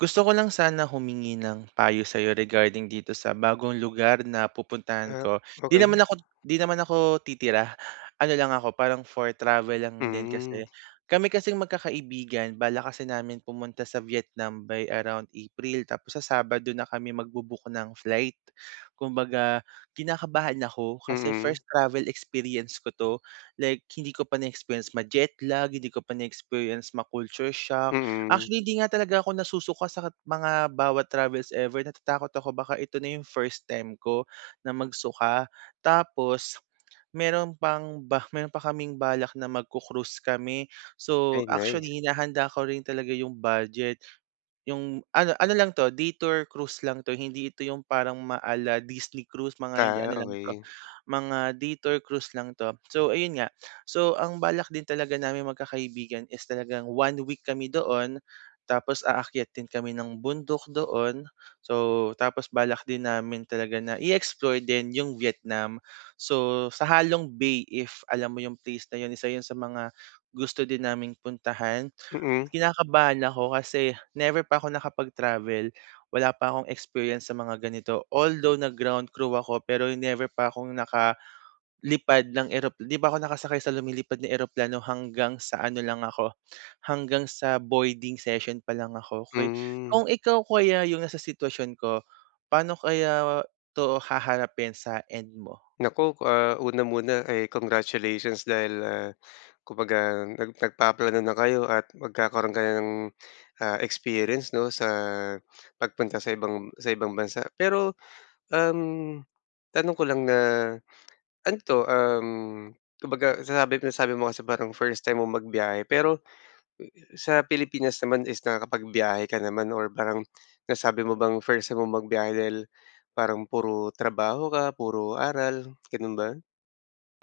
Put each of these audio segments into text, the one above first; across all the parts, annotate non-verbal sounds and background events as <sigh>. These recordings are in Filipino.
Gusto ko lang sana humingi ng payo sa'yo regarding dito sa bagong lugar na pupuntahan Ah, ko, 'di okey. naman ako 'di naman ako titira, ano lang ako, parang for travel lang din Hmm. kasi. Kami kasing magkakaibigan balak kasi namin pumunta sa Vietnam by around April. Tapos sa Sabado na kami magbo-book ng flight. Kumbaga, kinakabahan ako kasi Mm. first travel experience ko 'to, like hindi ko pa na-experience ma-jetlag, hindi ko pa na-experience ma culture shock. Mm. Actually, hindi nga talaga ako nasusuka sa ka mga bawat travels ever, natatakot ako baka ito na yung first time ko na magsuka. Tapos, <smacks lips> meron pang ba meron pa kaming balak na magku-cruise kami. So, Ay, nice. actually hinahanda ko rin talaga yung budget. Yung ano ano lang 'to, day tour cruise lang 'to, hindi ito yung parang ma ala-Disney cruise, mga hindi Ah, ano lang 'to, okey. mga day tour cruise lang 'to. So, ayun nga. <breath> So, ang balak din talaga naming magkakaibigan is talagang 1 week kami doon. Tapos aakyat din kami ng bundok doon. So tapos balak din namin talaga na i-explore din yung Vietnam. So, sa Ha Long Bay if alam mo yung place na yun, isa yun sa mga gusto din naming puntahan. Mm. Kinakabahan ako kasi never pa ako nakapag-travel, wala pa akong experience sa mga ganito. Although nag-ground crew ako pero never pa akong nakalipad ng erop di pa ako nakasakay sa lumilipad na eroplano, hanggang sa ano lang ako, hanggang sa boarding session pa lang ako. Kuy kung Hmm. ikaw kaya yung nasa sitwasyon ko, paano kaya 'to haharapin sa end mo? Naku, ah, una muna ay congratulations dahil, ah, kumbaga nag nagpaplano na kayo at magkakaroon ka na ng, ah, experience 'no, sa pagpunta sa ibang sa ibang bansa. Pero, um, tanong ko lang na, ano 'to, uhm, kumbaga sinabi ko nasabi mo kasi parang first time mong magbiyahe, pero sa Pilipinas naman is nakakapagbiyahe ka naman or parang nasabi mo bang first time mong magbiyahe dahil, parang puro trabaho ka, puro aral, gano'n ba?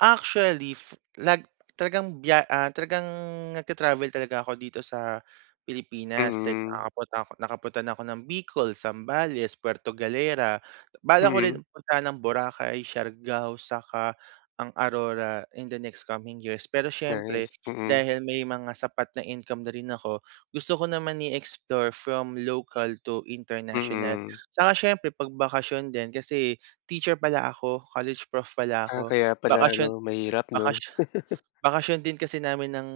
Actually, f nag talagang biya ah, talagang nagta-travel talaga ako dito sa Pilipinas, like Mm. nakakapunta ako nakapunta na ako ng Bicol, Zambales, Puerto Galera. Balak ko rin Mhm. puntahan ang Boracay, Siargao saka ang Aurora in the next coming years. Pero syempre Nice, mm. dahil may mga sapat na income na rin ako, gusto ko naman i-explore from local to international. Mm. Saka syempre 'pag bakasyon din, kasi teacher pala ako, college prof pala Ah, ako, kaya pala bakasyon 'no. Mahirap 'no? bakasyon <laughs> bakasyon din kasi namin ng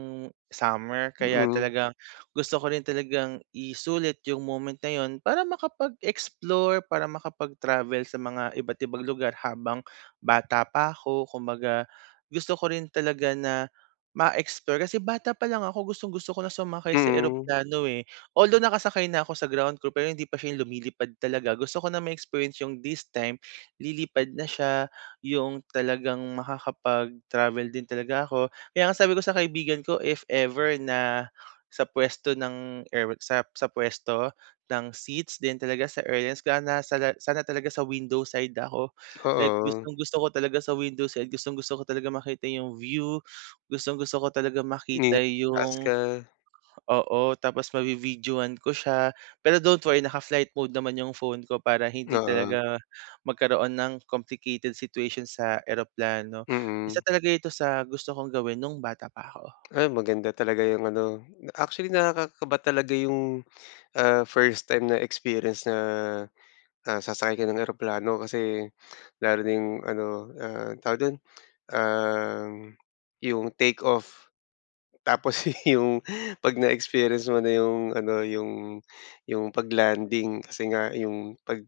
summer. Kaya Mm. talagang gusto ko rin talagang isulit yung moment na yun para makapag-explore, para makapag-travel sa mga iba't ibang lugar habang bata pa 'ko. Kumbaga gusto ko rin talaga na ma-explore, kasi bata palang ako gustong gusto ko na sumakay sa Mhm. eroplano, eh. Although, nakasakay na ako sa ground crew pero hindi pa siya lumilipad talaga. Gusto ko na ma-experience yung this time, lilipad na siya. Yung talagang makakapag-travel din talaga ako. Kaya nga sabi ko sa kaibigan ko, "If ever na sa puwesto ng air," what sap sa puwesto ng seats din talaga sa airlines, ga na saga "sana talaga sa window side ako." like Oo. gustong-gusto ko talaga sa window side, gustong-gusto ko talaga makita yung view. Gustong-gusto ko talaga Ni makita taas yung ka. oo, tapos mavi-videohan ko siya. Pero don't worry naka-flight mode naman yung phone ko para hindi Oo. talaga magkaroon ng complicated situation sa eroplano. Isa Mm. talaga ito sa gusto kong gawin nung bata pa ako. Ay, maganda talaga yung ano, actually, nakakakaba talaga yung, <breath> ah, first time na experience na, ah, sasakay ka ng eroplano. Kasi lalo na yung ano, ah, tawag do'n, uhm, yung take off, tapos yung 'pag na experience mo na yung ano, yung, yung pag-landing. Kasi nga yung, 'pag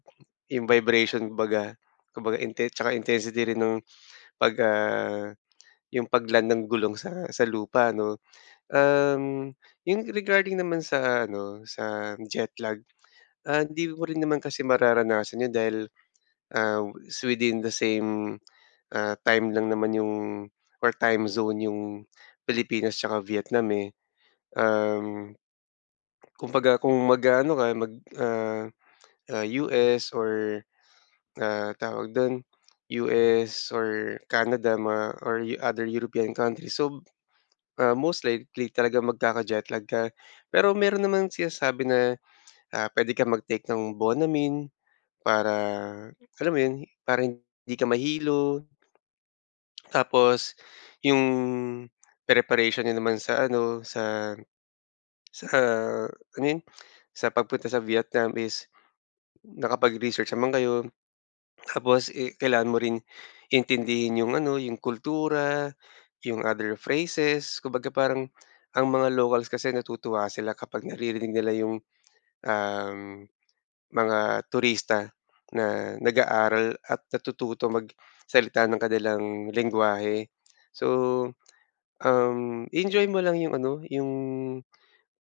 yung vibration baga, kumbaga inte 'tsaka intensity rin ng 'pag, ah, <smacks lips> yung pag-land ng gulong sa sa lupa, 'no? Uhm, yung regarding naman sa ano, sa jet lag, ah hindi mo rin naman kasi mararanasan yun dahil, ah, s within the same, ah, time lang naman yung or time zone yung Pilipinas 'tsaka Vietnam eh. Uhm, kumbaga, kung mag-aano ka, mag, <smacks lips> ah, ah, US or ah, tawag do'n, US or Canada, mga or other European countries. So, ah, most likely talaga magkaka-jet lag ka. Pero meron namang sinasabi na ah, "Puwede kang mag-take ng Bonamine para, alam mo yun, para hindi ka mahilo." <clicks tongue> Tapos, yung preparation niyo naman sa ano, sa sa -ano yun, sa pagpunta sa Vietnam is nakapag research naman kayo. <swallows> Tapos i kailangan mo ring intindihin yung ano, yung kultura, yung other phrases. Kumbaga, parang ang mga locals kasi natutuwa sila kapag naririnig nila yung, uhm, mga turista na nag-aaral at natututo magsalita ng kanilang lengguwahe. So, uhm, i-enjoy mo lang yung ano, yung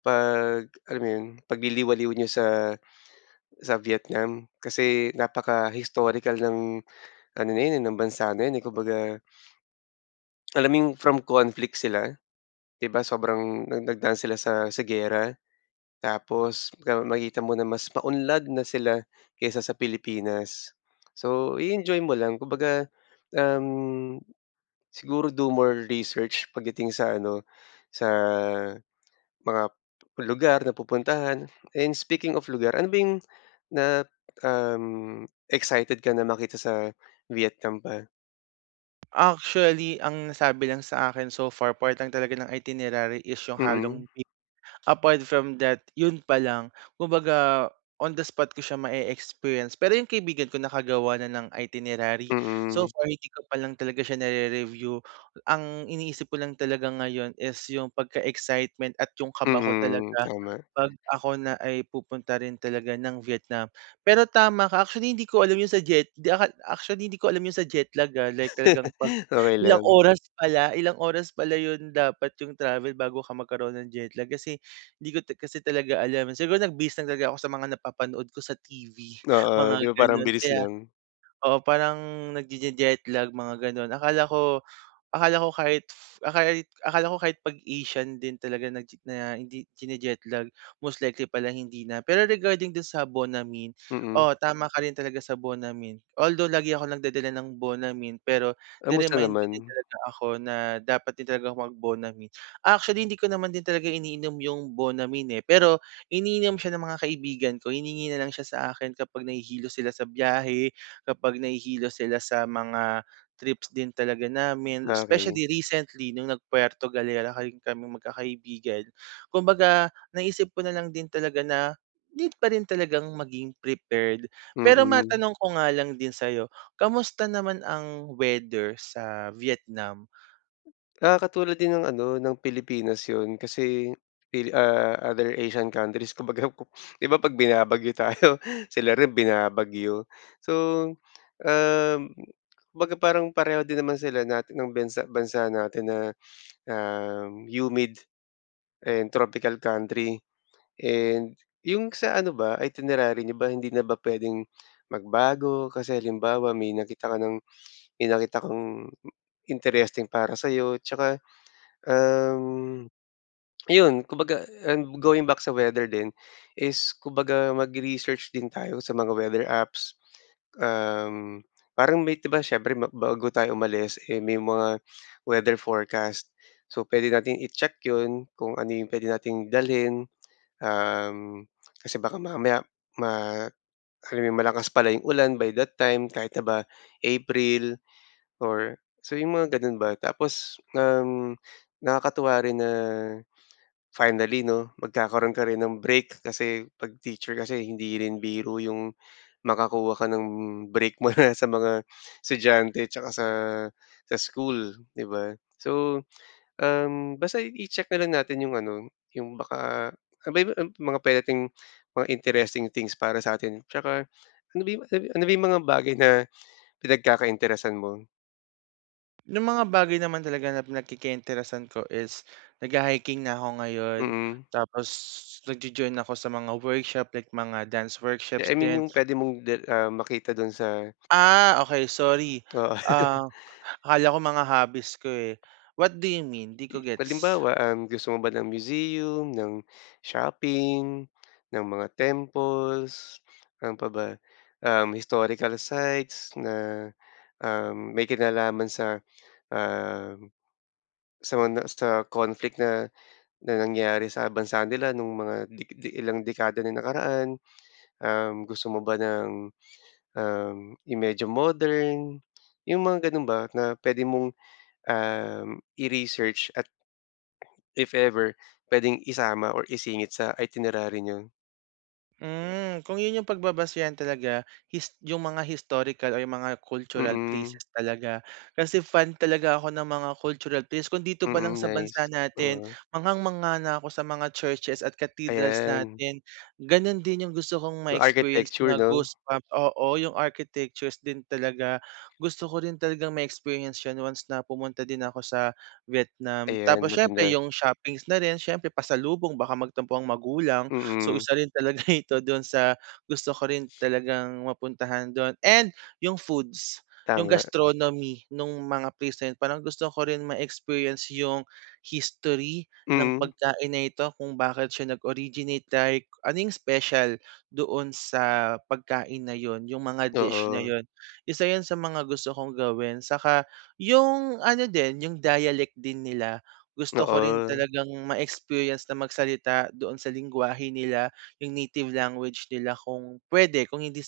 'pag, alam mo yun, pagliliwaliw niyo sa sa Vietnam. Kasi napaka-historical ng ano na yun eh, ng bansa na yun eh, kumbaga. <sniffs> Alam mo yung from conflict sila? 'Di ba, sobrang nag nagdaan sila sa sa giyera, tapos makikita mo na mas maunlad na sila kaysa sa Pilipinas. So, i-enjoy mo lang, kumbaga, uhm, siguro do more research pagdating sa ano, sa mga lugar na pupuntahan. And speaking of lugar, ano ba yung na, uhm, excited ka na makita sa Vietnam pa? Actually ang nasabi lang sa akin so far, part lang talaga ng itinerary is yung halong Mm. e apart from that yun pa lang. Kumbaga on the spot ko siya ma-eexperience. Pero yung kaibigan ko nakagawa na ng itinerary. So Mm. far hindi ko pa lang talaga siya narere-review. Ang iniisip ko lang talaga ngayon is yung pagka-excitement at yung kaba ko Mm, talaga, tama. pag ako na ay pupunta rin talaga ng Vietnam. Pero tama ka, actually hindi ko alam yun sa jet di akal actually hindi ko alam yun sa jet lag ha like talagang <chuckles> pag Okey ilang lang. oras pala ilang oras pala yun dapat yung travel bago ka magkaroon ng jet lag. Kasi hindi ko ta kasi talaga alam. Siguro nag-base lang talaga ako sa mga napapanood ko sa TV Oo mga di ba parang ang ganun. bilis Kaya, lang. oo parang nagjejeje-jet lag mga ganun akala ko akala ko kahit, ah, kahit, akala ko kahit pag Asian din talaga naje na hindi jinijetlag most likely pala hindi na. Pero regarding dun sa Bonamine, Mm. oo tama ka rin talaga sa Bonamine. Although lagi ako nagdadala ng Bonamine pero Kamusta Ni-remind mo din naman? talaga ako na dapat din talagang mag Bonamine. Actually hindi ko naman din talaga iniinom yung Bonamine, eh. Pero, iniinom siya ng mga kaibigan ko hiningi nalang siya sa akin kapag nahihilo sila sa biyahe, kapag nahihilo sila sa mga trips din talaga namin. Okey. Specially recently nung nag-Puerto Galera kahi kaming magkakaibigan. Kumbaga naisip ko nalang din talaga na need pa rin talagang maging prepared. Pero Mm. matanong ko nga lang din sayo, kamusta naman ang weather sa Vietnam? Ah katulad din ng ano ng Pilipinas yun. Kasi pili ah, other Asian countries kumbaga kop di ba pag binabagyo tayo sila rin binabagyo. So, um, kumbaga parang pareho din naman sila natin ng bansa, bansa natin na <sniffs> um humid and tropical country and yung sa ano ba? Itinerary niyo ba hindi na ba pwedeng magbago? Kasi halimbawa may nakita ka ng, may nakita kang interesting para sayo tsaka, um, <swallows> iyon kumbaga and going back sa weather din, is kumbaga mag-research din tayo sa mga weather apps. Um, parang may di ba siyempre ma bago tayo umalis eh may mga weather forecast. So pwede nating i-check yun kung ano yung puwede nating dalhin. Um, kasi baka mamaya ma, alam mo yun? Malakas pala yung ulan by that time, kahit na ba April or sabihin mong ganun ba. Tapos, um, nakakatuwa rin na finally no, magkakaroon ka rin ng break. Kasi pag teacher kasi hindi rin biro yung, makakuha ka ng break mo na sa mga estudyante tsaka sa sa school di ba? So um basta i i-check na lang natin yung ano yung baka, <unintelligible> mga <unintelligible> mga interesting things para sa 'tin tsaka ano ba yung ah, ano ba yung mga bagay na pinagkaka-interesan mo? Yung mga bagay naman talaga na pinagkaka interesan ko is nagha-hiking na ako ngayon. Mm. Tapos nagjo-join ako sa mga workshop like mga dance Di, workshops I mean din. yung pwede mong de ah, makita dun sa Ah, okey sorry. Oo. Um, <chuckles> akala ko mga hobbies ko, eh. What do you mean? Di ko gets. Halimbawa, um, gusto mo ba ng museum? Ng shopping? Ng mga temples? Ano paba, um, historical sites? Na, um, may kinalaman sa, ah, sa mga sa conflict na na nangyari sa bansa nila nung mga de de mga ilang dekada na nakaraan? Um, gusto mo ba ng, um, i medyo modern? Yung mga ganun ba na pwede mong, um, i-research. At if ever pwedeng isama or isingit sa itinerary niyo? Hmm, kung yun yung pagbabasehan talaga, his yung mga historical o yung mga cultural Mm. places talaga. Kasi fan talaga ako ng mga cultural place. Kung dito palang Mm sa nice. bansa natin Oo. manghang-mangha na ako sa mga churches at cathedrals Ayan. natin. Ganun din yung gusto kong So ma-experience architecture na no? goosebump oo yung architectures din talaga. Gusto ko din talagang ma-experience once na pumunta din ako sa Vietnam. Ayan Tapos siyempre maganda. yung shoppings na rin, siyempre pasalubong baka magtampo ang magulang. So Mm. isa rin talaga ito dun sa gusto ko rin talagang mapuntahan dun and yung foods. Yung Tama. gastronomy nung mga present. Parang gusto ko rin ma-experience yung history ng Mm. pagkain na ito kung bakit siya nag originate like ano yung special doon sa pagkain na yun, yung mga dish na Oo. yun. Isa yun sa mga gusto kong gawin. Saka yung ano din yung dialect din nila, gusto ko rin Oo. talagang ma-experience na magsalita doon sa lenggwahe nila, yung native language nila kung pwede. Kung hindi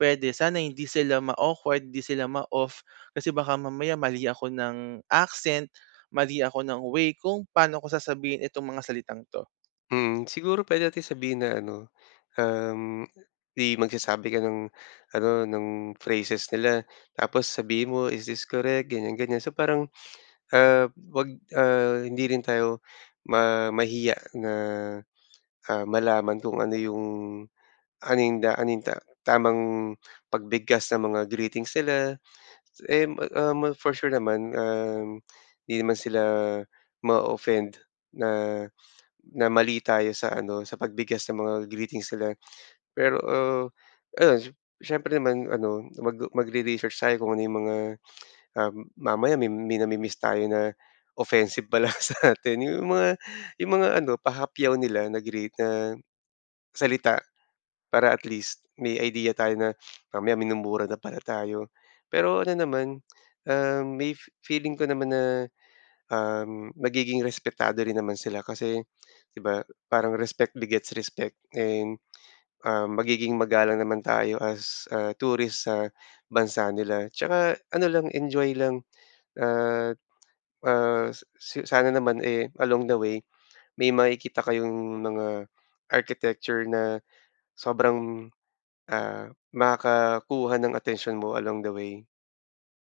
pwede, sana hindi sila ma-awkward, di sila ma-off. Kasi baka mamaya mali ako ng accent, mali ako ng way kung paano ko sasabihin itong mga salitang to. Mm. Siguro, pwede nating sabihin na ano, um, di magsasabi ka ng ano, ng phrases nila. Tapos sabihin mo, "Is this correct?" Ganyan, ganyan. So, parang, <sniffs> ah, wag, ah, hindi rin tayo ma mahiya na, ah, malaman kung ano yung ano yung da ano yung ta tamang pagbigkas ng mga greetings nila. Em um, for sure naman, um, hindi naman sila ma-ooffend na na mali tayo sa ano, sa pagbigkas ng mga greetings nila. Pero, ah, ayun, s syempre naman ano, mag magre-research tayo kung ano yung mga, <clicks tongue> ah, mamaya may may nami-miss tayo na offensive pala sa'tin. Yung mga yung mga ano, pahapyaw nila na greet na salita. Para at least may idea tayo na <sniffs> mamaya, minumura na pala tayo. Pero ano naman, um, may fe feeling ko naman na, um, magiging respetado rin naman sila kasi, di ba, parang respect begets respect. And, um, magiging magalang naman tayo as, ah, tourist sa bansa nila. Tsaka ano lang, enjoy lang at, ah, s s sana naman, eh, along the way, may makikita kayong mga architecture na sobrang, ah, makakuha ng atensyon mo along the way.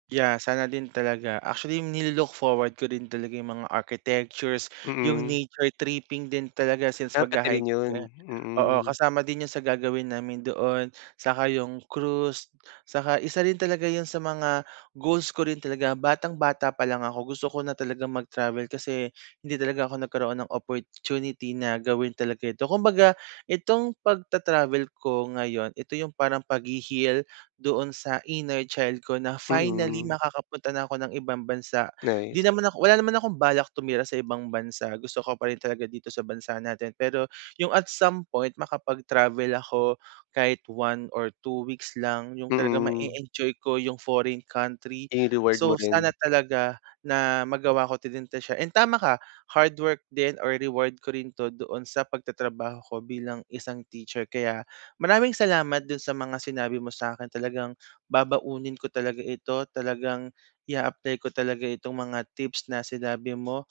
Yeah, sana din talaga. Actually ni-lo-look forward ko din talaga yung mga architectures, yung Mm. nature tripping din talaga since Ah, pati rin magha-hike yun? nga oo Mm. kasama din yun sa gagawin namin doon, saka yung cruise. Saka isa rin talaga yun sa mga goals ko rin talaga. Batang-bata pa lang ako gusto ko na talagang mag-travel. Kasi hindi talaga ako nagkaroon ng opportunity na gawin talaga to. Kumbaga, itong pagta-travel ko ngayon, ito yung parang paghe-heal doon sa inner child ko na finally Mm. makakapunta na 'ko ng ibang bansa. 'Di Nice. naman ako wala naman akong balak tumira sa ibang bansa, gusto ko pa rin talaga dito sa bansa natin. Pero yung at some point makapag-travel ako kahit 1 or 2 weeks lang. Yung Mm. ma-eenjoy ko yung foreign country. I-reward mo So, sana rin. talaga na magawa ko din talaga siya. And tama ka, hardwork din or reward ko rin 'to doon sa pagtatrabaho ko bilang isang teacher. Kaya, maraming salamat do'n sa mga sinabi mo sa'kin, talagang babaunin ko talaga ito. Talagang i-aapply ko talaga itong mga tips na sinabi mo,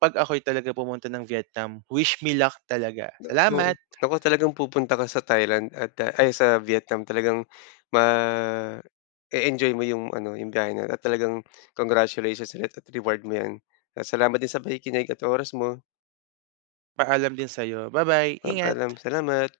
'pag ako'y talaga pumunta ng Vietnam, wish me luck talaga. Naku. Salamat. Naku, talagang pupunta ka sa Thailand at ay sa Vietnam. Talagang <breath> ma-eenjoy mo yung ano yung biyahe nga. At talagang congratulations ulit at reward mo 'yan. Salamat din sa pakikinig at oras mo. Paalam din sayo ba-bye Um paalam, ingat. salamat.